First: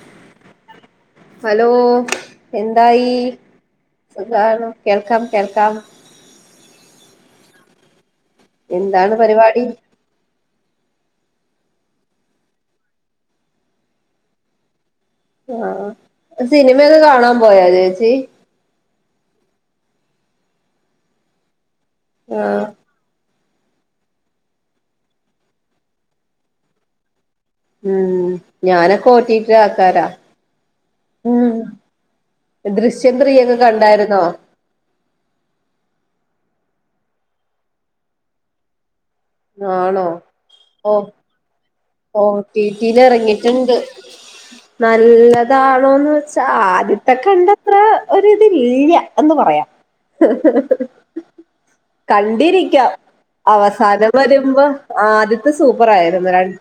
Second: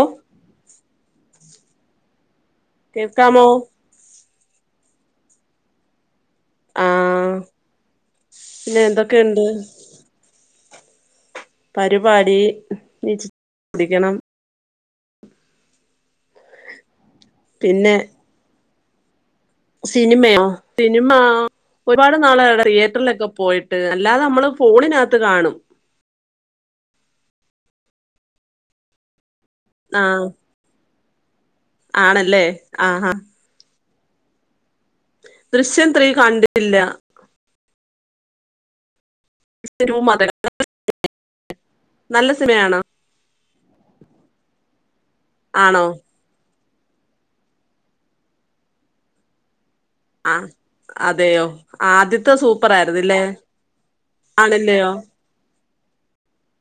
O hello എന്തായി കേൾക്കാമോ കേൾക്കാം കേൾക്കാം ആ പിന്നെ എന്താണ് എന്തൊക്കെണ്ട് പരിപാടി പരിപാടി [inaudible] പിടിക്കണം ആ സിനിമയൊക്കെ കാണാൻ പോയാ പിന്നെ ചേച്ചി സിനിമയോ സിനിമ ഒരുപാട് നാളായി ആഹ് തിയേറ്ററിലൊക്കെ പോയിട്ട് അല്ലാതെ നമ്മള് ഫോണിനകത്ത് കാണും ഉം ഞാനക്കെ ഓട്ടിട്ടി ആക്കാരാ ആഹ് ഉം ആണല്ലേ ആഹാ ദൃശ്യത്രീ ഒക്കെ കണ്ടായിരുന്നോ ദൃശ്യം ത്രീ കണ്ടില്ല ദൃശ്യം ടു ആണോ മാത്രം ഓ നല്ല സിനിമയാണോ ടിടില് ഇറങ്ങിട്ടിണ്ട് ആണോ നല്ലതാണോന്ന് വെച്ചാൽ ആദ്യത്തെ കണ്ടത്ര ഒരിതില്യ എന്ന് പറയാ ആഹ് അതെയോ ആദ്യത്തെ കണ്ടിരിക്കാം സൂപ്പറായിരുന്നില്ലേ അവസാനം വരുമ്പോ ആണല്ലയോ ആ ആദ്യത്തെ സൂപ്പർ ആയിരിന്നു രണ്ട്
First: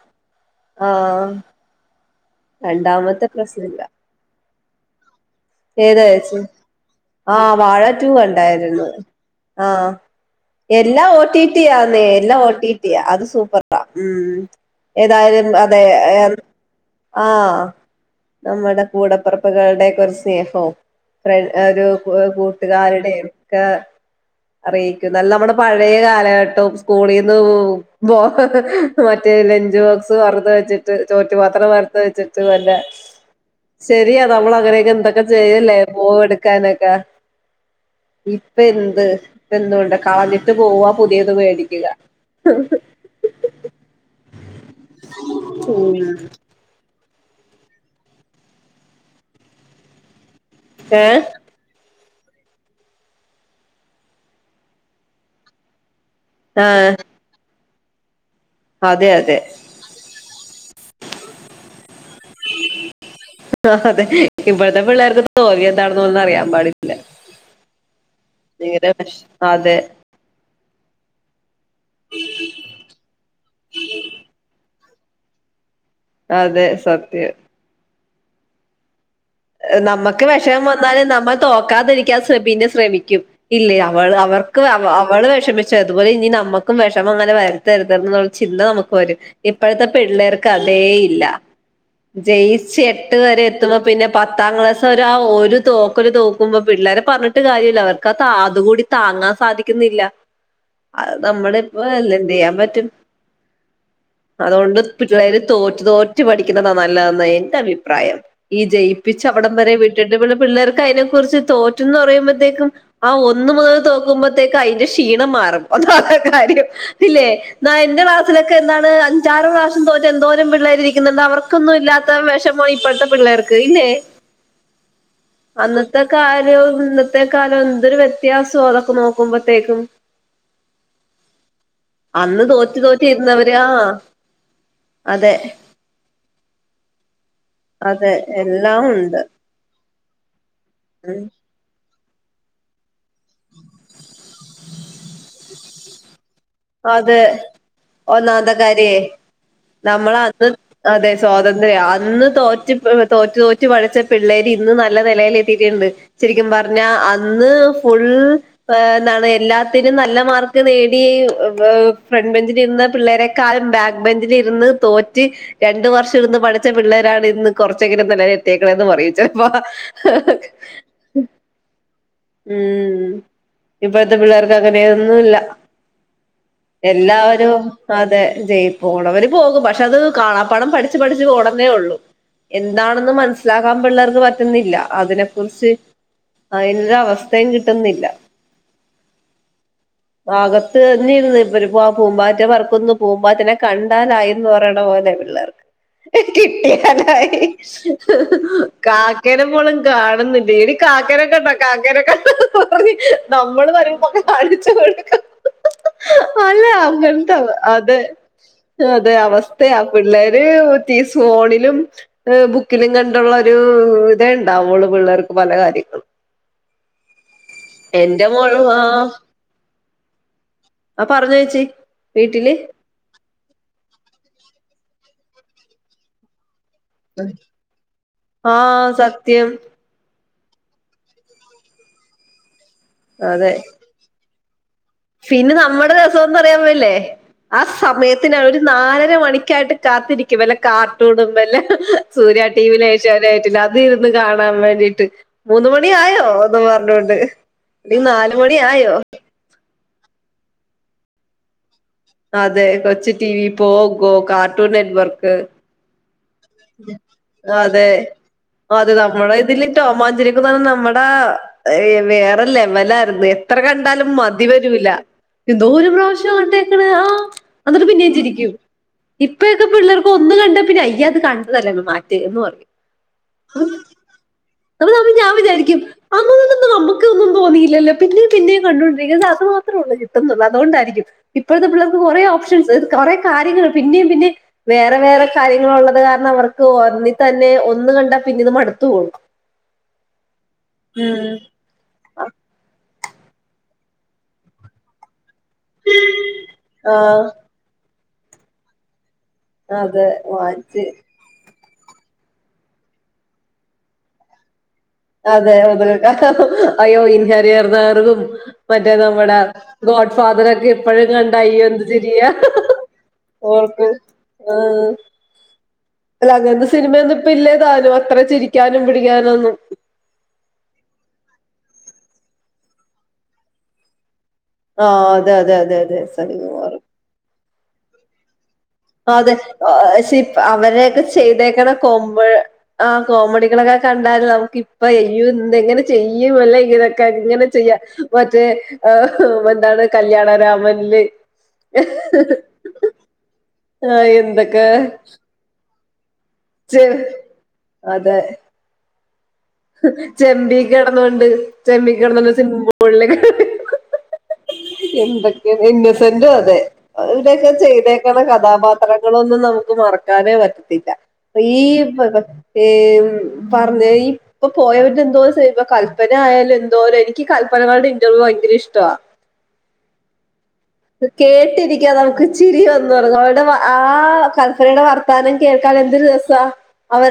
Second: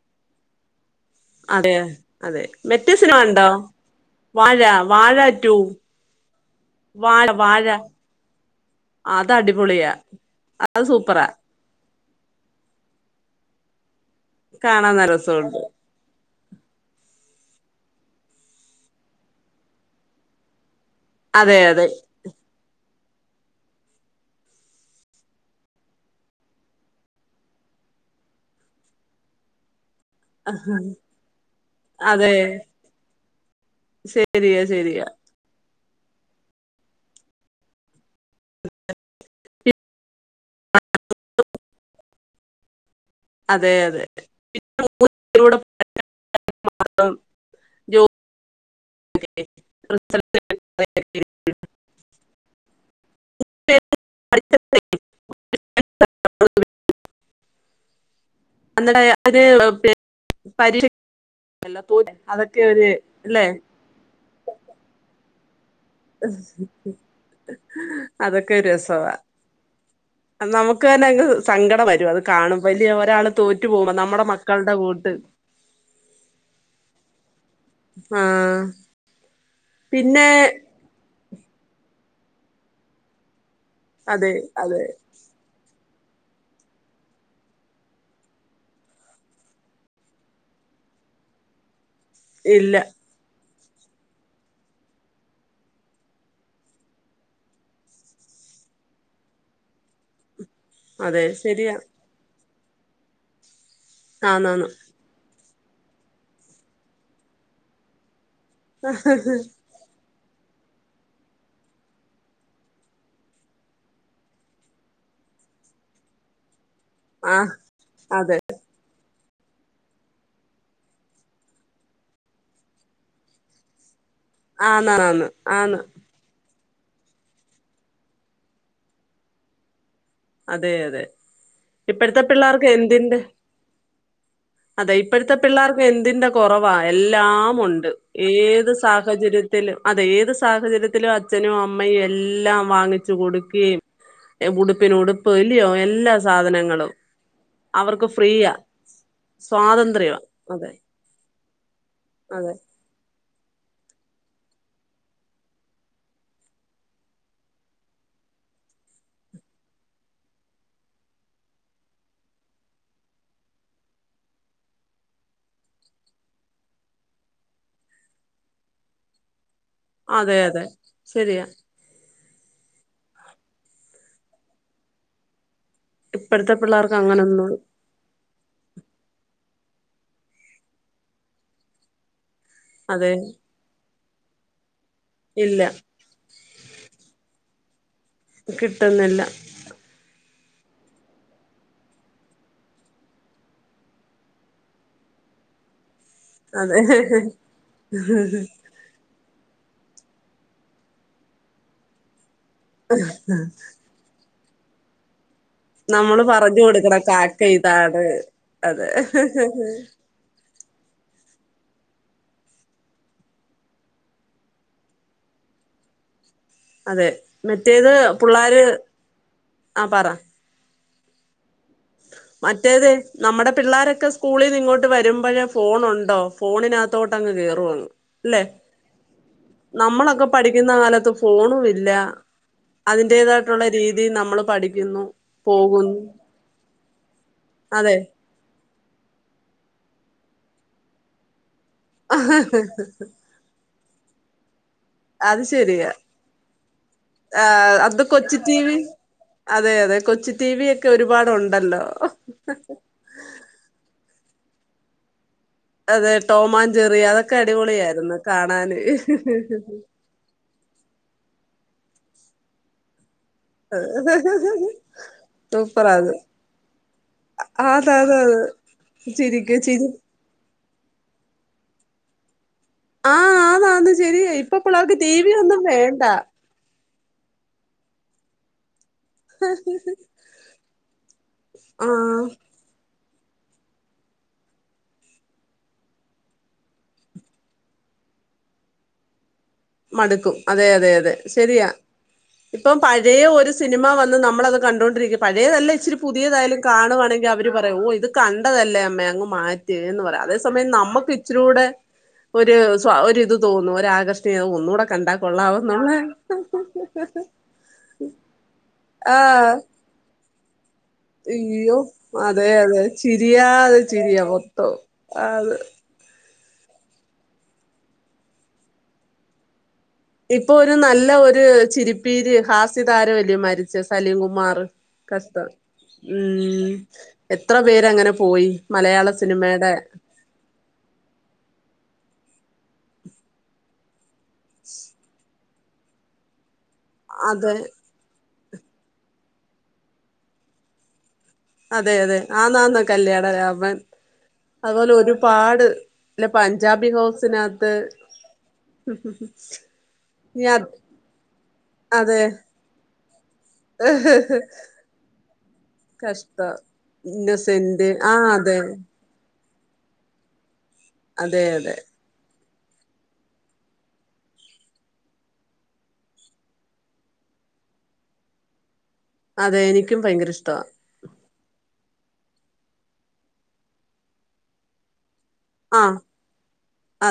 അതെ അതെ മെറ്റസിനിമ രണ്ടാമത്തെ വണ്ടോ പ്രശ്നല്ല വാഴ വാഴ റ്റു ഏതാ ചേച്ചി വാഴ ആഹ് വാഴ ടു കണ്ടായിരുന്നു അത് അടിപൊളിയാ ആഹ് അത് എല്ലാം സൂപ്പറാ ഓട്ടിട്ടിയാന്നേ ഇല്ല ഓട്ടിട്ടിയ അത് സൂപ്പറ ഉ കാണാൻ നല്ല ഏതായാലും രസമുണ്ട് അതെ ആ നമ്മിടെ കൂടപ്പിറപ്പ്കള്ടെക്കെ ഓര് സ്നേഹോ അതെ ഒരു അതെ കൂട്ട്കാര്ടേം ഒക്ക അറിയിക്ക്ന്നാ നമ്മുടെ പഴയ കാലഘട്ടവും സ്കൂളിന്ന്--ഭോ [inaudible] ലഞ്ച് ബോക്സ് മറന്ന് വെച്ചിട്ട് ചോറ്റ്പാത്രം മ റന്ന് അതെ വെച്ച് ശരിയാ നമ്മൾങ്ങനെ എന്തൊക്കെ ചെയ് ല്ല പോവെടുക്കാനൊക്കെ ഇപ്പ എന്ത് ഇപ്പ എന്തോണ്ടകളനി ഇട്ട് പോവാ പുതിയത് വേടികുക അതെ അതെ ഏ പിന്നെ [unintelligible] [unintelligible] ആഹ് അതെ അതെ [unintelligible] എല്ലാ തോ അതൊക്കെ ഒര് ല്ലേ ഇപ്പഴത്തെ പിള്ളേര് അതൊക്കെ ഇങ്ങനെ ഒരുരസവാ അതെ നമുക്ക് തന്നെ അങ്ങ് സങ്കടം വരും അത് കാണുമ്പൊ ല്യെ ഒരാള് തോറ്റു പോക്മ്പോ നമ്മുടെ മക്കൾടെ കൂട്ട് അതെ സത്യം ആഹ് നമ്മക്ക് പിന്നെ വെഷമം വന്നാല് നമ്മള് തോക്കാതിരിക്കാ പിന്നെ ശ്രമിക്കും ഇല്ലേ അവള് അതെ അവർക്ക് അതെ അവ അവള് വെഷമിച്ച അതുപോലെ ഇനി നമ്മക്കും വെഷമങ്ങനെ വരുത്തര്തെ എന്നുള്ള ചിന്ത നമുക്ക് വരും ഇപ്പോഴത്തെ പിള്ളേർക്ക് അ തേ ഇല്ല ഇല്ല ജയിച്ച് എട്ട് വരെ എത്തുമ്പോ പിന്നെ പത്താം ക്ലാസ് അവര് ആ ഒരു തോക്കല് തോക്കുമ്പോ പിള്ളേരെ പർഞ്ഞിട്ട് കാര്യല്യ അവർക്ക് അതുകൂടി താ ങ്ങാ സാധിക്കുന്നില്ല അത് അതെ ശരിയാ നമ്മളിപ്പൊ എ എന്തെയ്യാ പറ്റും ആന്നാന്ന് അതോണ്ട് പിള്ളേര് തോറ്റ് തോറ്റ് പഠിക്കുന്നതാ നല്ലതെന്നാ എന്റെ അഭിപ്രായം ഈ ജയിപ്പിച്ച അവിടം വരെ വി ട്ടിട്ട് പിള്ളേർക്ക് ഐനെ കുർച്ച് തോറ്റന്ന് പറയുമ്പോത്തേക്കും ആ ഒന്ന് മുതൽ തോക്കുമ്പോത്തേക്കും ഐന്റെ ക്ഷീണം മാറും അതാണ് കാര്യം ഇല്ലേ ആഹ് ന്നാ എന്റെ അതെ ക്ലാസിലൊക്കെ എന്താണ് ആറ് പ്രാവശ്യം തോറ്റ എന്തോരം പിള്ളേര് ഇരിക്കുന്നുണ്ട് അവർക്കൊന്നും ഇല്ലാത്ത വെഷമാ ഇപ്പഴത്തെ പിള്ളേർക്ക് ഇല്ലേ ആന്നാന്നാന്ന് ആന്ന് അന്നത്തെ ഇന്നത്തെ കാലം എന്തൊരു വ്യത്യാസോ അതൊക്കെ നോക്കുമ്പോഴത്തേക്കും അതെ അതെ ഇപ്പഴത്തെ അന്ന് പിള്ളേർക്ക് തോറ്റ് എന്തിന്റെ തോറ്റിയിരുന്നവരാ ആ അതെ ഇപ്പഴത്തെ പിള്ളാർക്ക് എന്തിന്റെ കൊറവാ എല്ലാമുണ്ട് അതെ ഏത് ത് എല്ലാം ഉണ്ട് സാഹചര്യത്തിലു അതെ ഏത് സാഹചര്യത്തിലും അച്ഛനും അമ്മയും എല്ലാം വാങ്ങിച്ച് കൊടുക്കേം ഉടുപ്പിന് ഉടുപ്പ് ഇല്ലയോ എല്ലാ സാധനങ്ങളും അതെ അവർക്ക് ഒന്നാമത്ത ഫ്രീയാ കാര്യേ നമ്മളത് അതെ സ്വാതന്ത്ര്യാ അന്ന് അതെ തോറ്റ് ഇപ്പോ തോറ്റ് തോറ്റ് പഠിച്ച പിള്ളേര് ഇന്ന് നല്ല നിലേല് എത്തീട്ട്ണ്ട് ശെരിക്കും പർഞ്ഞാ അന്ന് ഫുൾ ൾ എന്താണ് എല്ലാത്തിനും നല്ല മാർക്ക് നേടി ഫ്രണ്ട് ബെഞ്ചിലിര്ന്ന പിള്ളേരെക്കാളും ബാക്ക് ബെഞ്ചില് ഇരുന്ന് തോറ്റ് രണ്ട് വർഷം ഇരുന്ന് പ ഠിച്ച പിള്ളേരാണ് ഇന്ന് കൊർച്ചെങ്കിലും നെലേല് എത്തിയേക്കണെന്ന് പറിയും ചെലപ്പൊ ഹ്... അതെ അതെ ഹ് ശരിയാ ഉം ഇപ്പഴത്തെ പിള്ളേർക്ക് അങ്ങനെയൊന്നുംല്ല ഇപ്പഴത്തെ പിള്ളേർക്ക് അങ്ങനൊന്നും എല്ലാവരും അതെ ജയ് പോണവര് പോകും പക്ഷെ അത് കാണാപ്പാടം പഠിച്ച് പഠിച്ച് പോണെന്നേ ഒള്ളൂ അതെ എന്താണെന്ന് മനസ്സിലാകാൻ പിള്ളേർക്ക് പറ്റുന്നില്ല അതിനെ ഇല്ല കുർച്ച് ഐനൊരു അവസ്ഥേം കിട്ടുന്നില്ല കിട്ടുന്നില്ല അകത്ത് ന്നിന്ന് ഇപ്പൊരു ആ പൂമ്പാറ്റ പറക്കുന്നു പൂമ്പാറ്റനെ കണ്ടാലായിന്ന് പറയ്ണെ പോലെ പിള്ളേർക്ക് അതെ കിട്ടിയാലായി കാ കാക്കേനെ പോലും കാണുന്നില്ല ഇനി കാക്കേനൊക്കണ്ടോ കാക്കനൊക്കാ നമ്മള് വരുമ്പൊക്കെ കാണിച്ച് കൊട്ക്ക നമ്മള് പറഞ്ഞു കൊടുക്കണം കാക്ക അതെ ഇതാണ് അതെ അവസ്ഥയാ പിള്ളേര് ഈ ഫോണിലും ബുക്കിലും കണ്ടുള്ളൊരു ഇതേ ഇണ്ടാവൊള്ളൂ പിള്ളേർക്ക് പല കാര്യങ്ങളും അതെ മറ്റേത് എന്റെ പുള്ളാര് മോളും ആ ആ പറ ആ പറഞ്ഞോ ചേച്ചി വീട്ടില് ആ മറ്റേത് നമ്മുടെ പിള്ളോരൊക്കെ സ്കൂളിൽ നിന്ന് ഇങ്ങോട്ട് വരുമ്പ ഫോണുണ്ടോ ഫോണിനകത്തു തൊട്ട് അങ്ങ് കേറും അല്ലെ ആഹ് സത്യം നമ്മളൊക്കെ പഠിക്കുന്ന കാലത്ത് ഫോണും ഇല്ല അതെ അതിന്റേതായിട്ടുള്ള രീതി നമ്മൾ പഠി പിന്നെ നമ്മുടെ രസംന്ന് പറയുന്നത് ഇല്ലേ ആ അതെ സമയത്തിന് അവര് നാലര മണിക്കായിട്ട് കാത്തിരിക്കും വല്ല കാർട്ടൂണും വല്ലെ സൂര്യ ടി വി യിലും ഏഷ്യാനെറ്റ്‌ ലും അത് ഇരുന്ന് കാണാൻ വേണ്ടിട്ട് അത് മൂന്ന് ശരിയാ മണി ആയോ ഒന്ന് പറഞ്ഞോണ്ട് ആ അത് അല്ലെൽ നാല് കൊച്ചി മണി ടി വി ആയോ അതെ അതെ കൊച്ച് ടി വി ഒക്കെ ഒരുപാടുണ്ടല്ലോ അതെ Kochu T V Pogo cartoon net work അതെ ടോമാൻ ജെറി അതൊക്കെ അതെ അടിപൊളിയായിരുന്നു കാണാന് അതെ നമ്മുടെ ഇതില് ടോമാജെറി ക്കെ പറഞ്ഞ നമ്മടെ ഏ വേറെ ലെവലായിരുന്നു എത്ര കണ്ടാലും മതി വരൂല എന്തോ ഒരു സൂപ്പറാ അത് പ്രാവശ്യം കണ്ടേക്കണ് ആ എന്നിട്ട് ആന്ന് പിന്നെയും ആന്ന് ആന്ന് ചിരിക്കും ചിരിക്ക് ഇപ്പൊക്കെ ചിരി പിള്ളേർക്ക് ഒന്ന് കണ്ട പിന്നെ അയ്യാ അത് കണ്ടതല്ലെ മാറ്റ് എന്ന് പറയും ആഹ് ആന്ന് ആന്ന് ശരിയാ ഇപ്പൊ പിള്ളേർക്ക് അപ്പൊ ടി വി ഞാൻ ഒന്നും വിചാരിക്കും വേണ്ട അങ്ങനൊന്നും നമ്മ ഒന്നും തോന്നിയിലല്ലോ പിന്നെയും പിന്നെയും കണ്ടോണ്ടി അത് മാത്രള്ളൂ കിട്ടന്നള്ളൂ അതുകൊണ്ടായിരിക്കും ഇപ്പോഴത്തെ പിള്ളേക്ക് ആഹ് കുറേ ഓപ്ഷൻസ് കുറ കാര്യങ്ങൾ പിന്നയും പിന്നെയും വേറെ വേറെ കാര്യങ്ങൾ ഉള്ളത് കാരണം അവർക്ക് ഒന്നി തന്നെ ഒന്ന് കണ്ടാ പിന്നെ ഇത് മടുത്ത് പോകും മടുക്കും അതെ അതെ അതെ ഉം ശരിയാ ഇപ്പൊ പയെ ഒരേ ഒരു സിനിമ വന്ന് നമ്മളത് കണ്ടുകൊണ്ടിരിക്ക പഴയതല്ലേ ഇച്ചിരി പുതിയതായാലും ആഹ് കാണുവാണെങ്കിൽ അവര് പറയാം ഓ ഇത് കണ്ടതല്ലേ അമ്മേ അ മാറ്റ് എന്ന് അതെ പറയും അതേ സമയം വാച്ച് നമുക്ക് ഇച്ചിരിയൂടെ ഒരു ഒരിത് തോന്നു ഒരാകർഷണം [unintelligible] ഒന്നൂടെ അതെ അത അയ്യോ ഇൻ ഹരിഹർ നഗറും മറ്റേ നമ്മുടെ ആഹ് ഗോഡ് ഫാദറ് ഒക്കെ എപ്പഴും കണ്ട അയ്യോ എന്ത് ചിരിയാ അതെ അതെ ചിരിയാതെ ഓർത്ത് ചിരിയാ ആ മൊത്തം ആന്ന് അല്ല അങ്ങനത്തെ സിനിമയൊന്നും ഇപ്പ ഇല്ലേതാനും അത്ര ചിരിക്കാനും പിടിക്കാനോന്നും ഇപ്പൊ ഒരു നല്ല ഒരു ചിരിപ്പീര് ഹാസ്യ താരമല്ലിയോ മരിച്ച സലിംകുമാറ് മാറ് ആ അതെ കഷ്ടം അതെ അതെ അതെ മ് സലികുമാർ എത്ര പേര് അങ്ങനെ പോയി മലയാള അതെ സിനിമയുടെ ശരി അവരൊക്കെ ചെയ്തേക്കണ കോമ ആ കോമഡികളൊക്കെ കണ്ടാല് നമുക്ക് ഇപ്പ യ്യോ എങ്ങനെ ചെയ്യുംല്ലേ ഇപ്പൊ ഇതൊക്കെ ഇങ്ങനെ അതെ ചെയ്യ മറ്റേ എന്താണ് കല്യാണ രാമന്ല് അതെ അതെ ആന്ന് ആന്ന് കല്യാണ രാമൻ ആ, എന്തൊക്കെ അതുപോലെ ഒരുപാട് ഇല്ല പഞ്ചാബി ചെ- ഹൗസിനകത്ത് അതെ ഇനി ചെമ്പി അത് കിടന്നൊണ്ട് ചെമ്പി അതെ കിടന്നണ്ട് സിമിംഗ്‌ പൂളില കി [unintelligible] എന്തൊക്കെയ ഇന്നസെന്റും കഷ്ടം അതെ ഇവരൊക്കെ ഇന്നസെന്റ് ആ ചെയ്തേക്കണ അതെ കഥാപാത്രങ്ങളൊന്നും നമു മറക്കാനേ പറ്റത്തില്ല അതെ ഈ അതെ പറഞ്ഞ ഇപ്പൊ പോയവരി എന്തോപ്പ കല്പന ആയാലും എന്തോലും എനിക്ക് പ്പനയൂടെ ഇറ്റർവ്യൂ ഭയങ്കര ഇഷ്ടവാ അതെ എനിക്കും ഭയങ്കര ഇഷ്ടവാ കേട്ടിരിക്കാൻ നമുക്ക് ചിരിവന്ന് പറു അവടെ ആ കല്പ്പനയുടെ വർത്താനം കേൾക്കാൻ ആ എ രസാ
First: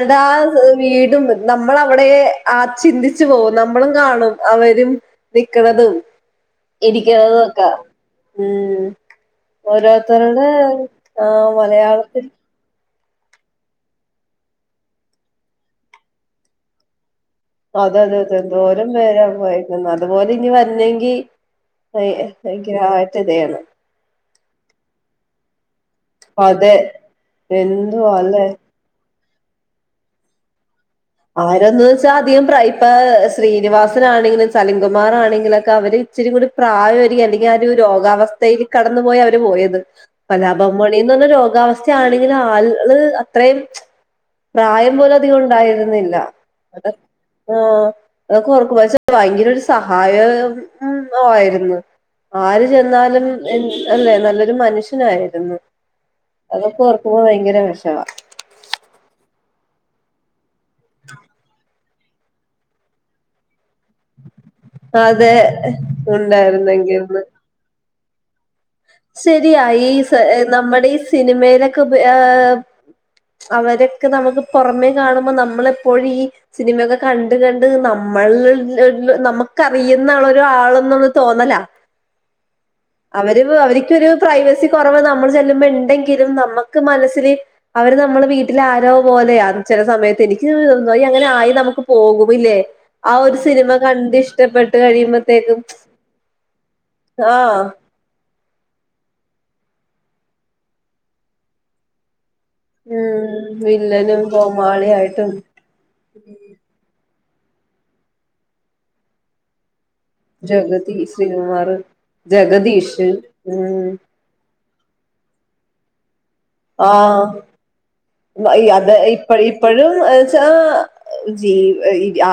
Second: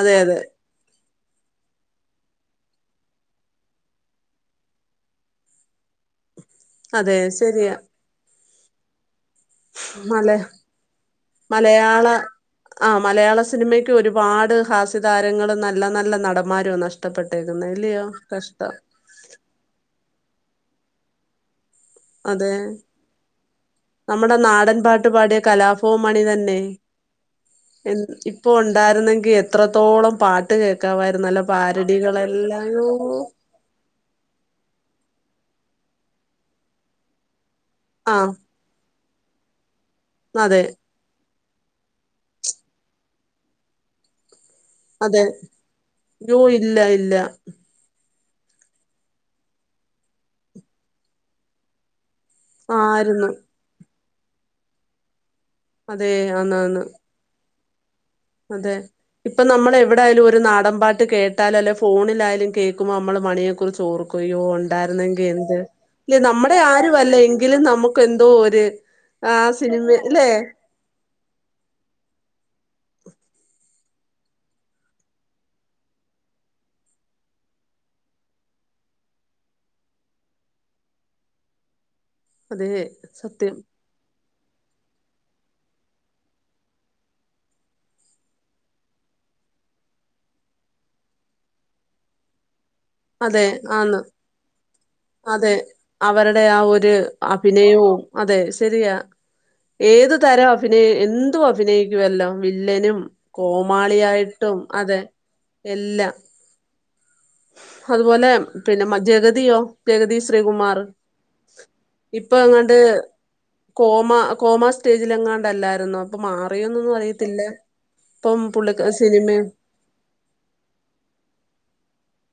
അതെ ആ അതെ വീട് നമ്മളവിടെ ആ ചിന്തിച്ചു പോകും നമ്മളും കാണും അവരും നിക്കണതും അതെ ഇരിക്കണതും ഒക്കെ ശരിയാ മ് മല ഓരോരുത്തരുടെ ആ മലയാള മലയാളത്തിൽ ആ മലയാള സിനിമയ്ക്ക് ഒരുപാട് ഹാസ്യ താരങ്ങൾ നല്ല നല്ല നടന്മാരോ നഷ്ടം അത അതെ അതെ എന്തോരം പേരാ പോയി അതുപോലെ ഇനി വരുന്നെങ്കി അതെ [unintelligible] ഇതയാണ് നമ്മുടെ നാടൻ പാട്ടു പാടിയ കലാ ഇപ്പോ മണി തന്നെ അതെ എന്തുവാ അല്ലെ ഇപ്പൊ ഉണ്ടായിരുന്നെങ്കിൽ എത്രത്തോളം പാട്ട് കേട്ട ആരന്നുവെച്ചാ അധികം പ്ര ഇപ്പ ശ്രീനിവാസ ണെങ്കിലും ചലിങ്കുമാർ ആണെങ്കിലുംക്കെ അവര് ഇച്ചരി കൂടി പ്രായ അല്ലെങ്കിൽ ആ ഒരു ആ രോഗാവസ്ഥയിൽ പോയി അവര് പോയത് അതെ കലാഭവൻ മണിന്ന് പറ വസ്ഥയാണെങ്കിൽ ആള് അത്രയും പ്രായം പോലെ അതെ അധികം ഉണ്ടായിരുന്നു യ്യോ ഇല്ല അതെ ഇല്ല ആ അതൊ ഓർക്കുമ്പോച്ച ഭയങ്കര ഒരു സഹായം മ് ആയിരുന്നു ആര് ചെന്നാലും ആയിരുന്നു അല്ലെ നല്ലൊരു മനുഷ്യനായി അതെ അതൊക്കെ ആന്നാന്ന് ഓർക്കുമ്പോ ഭയങ്കരവേഷ അതെ ഇപ്പൊ നമ്മൾ എവിടൊയാലും ഒരു നാടൻ പാട്ട് കേട്ടാലും അല്ലെ ഫോണിലായാലും കേൾക്കുമ്പോൾ നമ്മള് മണിയെ കുറിച്ച് ചോർക്കയോ ഉണ്ടായിരുന്നെങ്കിൽ അതെ എന്ത് അല്ല നമ്മുടെ ആരു അല്ല ഉണ്ടായിരുന്നെങ്കിൽന്ന് എങ്കിലും നമുക്ക് എന്തോ ഒരു ആ ശരിയാ ഈ സിനിമ അല്ലേ നമ്മുടെ ഈ സിനിമയിലൊക്കെ ഏ അവരൊക്കെ നമുക്ക് പുറമെ കാണുമ്പോ നമ്മളെപ്പോഴും ഈ സിനിമയൊക്കെ കണ്ട കണ്ട് നമ്മ നമ്മള നമുക്കറിയുന്ന ആ ഒരു ആളന്നൊന്ന തോന്നല അതെ അവര് സത്യം അവർക്കൊരു പ്രൈവസി കുറവ നമ്മൾ ചെല്ലുമ്പോ ഉണ്ടെങ്കിലും നമ്മുക്ക് മനസ്സിൽ അവര് നമ്മള് വീട്ടിൽ ആരോ പോലെയ ചില സമയത്ത് എനിക്ക് തന്ന അങ്ങനെ ആയി നമുക്ക് പോകൂലേ ആ ഒരു അതെ സിനിമ ആന്ന് കണ്ട് ഇഷ്ടപ്പെട്ട് അതെ കഴിയുമ്പോത്തേക്കും അവരുടെ ആ ഒരു ആ അഭിനയവും അതെ ശരിയാ ഏത് തരം അഭിനയി എന്തും അഭിനയിക്കുവുമല്ലോ വില്ലനും ഉം വില്ലനും കോമാളിയായിട്ടും അതെ കോമാളിയായിട്ടും എല്ലാം അതുപോലെ പിന്നെ ജഗതിയോ ജഗതി ശ്രീകുമാർ ജഗതി ശ്രീകുമാർ ഇപ്പൊ എങ്ങാണ്ട് ജഗദീഷ് ഉം കോമ കോമാ സ്റ്റേജില എങ്ങാണ്ടല്ലായിരുന്നോ അപ്പൊ മാറിയോന്നൊന്നും ആഹ് അറിയത്തില്ല ഇപ്പം പുള്ളിക്ക അത് ഇപ്പ സിനിമ ഇപ്പോഴുംച്ചാ ജീ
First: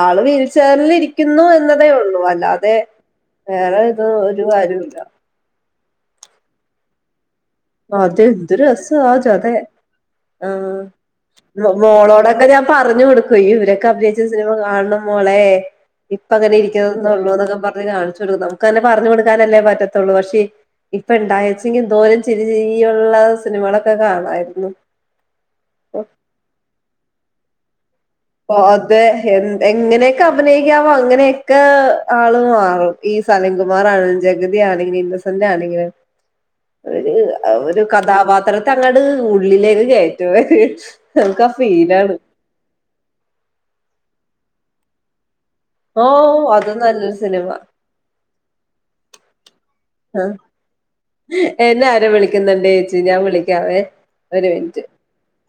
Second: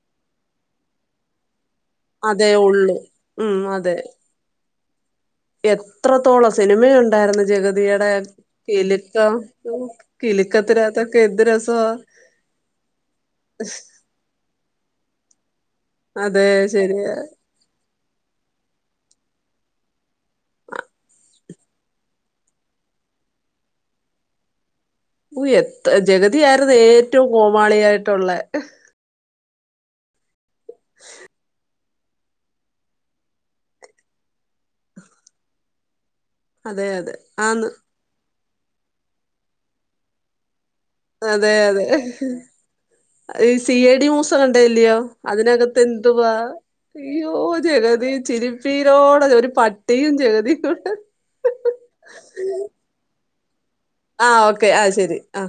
ആള് വീൽചേരൽരിക്കുന്നു എന്ന അ ഉള്ളൂ അതേ അല്ലാതെ ഉള്ളു ഉം വേറെ അതെ ഇത് ഒരു കാര്യമില്ല എത്രത്തോളം സിനിമയ ഉണ്ടായിരുന്ന്‌ ജഗതിട അതെ എന്ത് രസാ ആ കിലുക്കം ജത ആഹ് കിലുക്കത്തിനോക്കെ എന്ത് രസ മോളോടൊക്കെ ഞാൻ പറഞ്ഞു കൊടുക്കുവ ഇവരൊക്കെ അഭിനയിച്ച സിനിമ കാണണം മോളെ ഇപ്പ അതെ അങ്ങനെ ശരിയാ ഇരിക്കുന്നള്ളൂ എന്നൊക്കെ പറഞ്ഞ് കാണിച്ചു നമുക്ക്ന്നെ പറഞ്ഞു കൊടുക്കാനല്ലേ പറ്റത്തുള്ളൂ പക്ഷെ ഇപ്പ ഇണ്ടാച്ചെങ്കോ ചിരി ചിരിയുള്ള സിനിമകളൊക്കെ കാണായിരുന്നു ഓ എത്ര ഓ ജഗതിയായിരുന് ഏറ്റവും കോമാളിയായിട്ട് അ അതെ എ എങ്ങനെയൊക്കെ അഭിനയിക്കാവോ അങ്ങനെയൊക്കെ ആള് മാറും ഈ സലിംക കുമാർ ആണെങ്കിലും ജഗതി ആണെങ്കിലും ഇന്നസെന്റ് ആണെങ്കിലും അതെ ഒരു അതെ ആന്ന് ഒരു കഥാപാത്രത്തെ അങ്ങട് ഉള്ളിലേക്ക് കയറ്റു നമുക്ക് അതെ അതെ ഫീലാണ് ഈ സി എ ഡി മൂസൊക്ക കണ്ടില്ലയോ അതിനകത്ത് ഓ എന്തുവാ അത് നല്ലൊരു അയ്യോ സിനിമ ജഗതി ചിരുപ്പീരോടെ ഒരു പട്ടിയും ജഗതി എന്നെ ആര വിളിക്കുന്നണ്ടേ ചേച്ചി ഞാൻ വിളിക്ക ക്കവേ ആഹ് ഒരു ഓക്കെ മിനിറ്റ് ആഹ് ശരി ആഹ്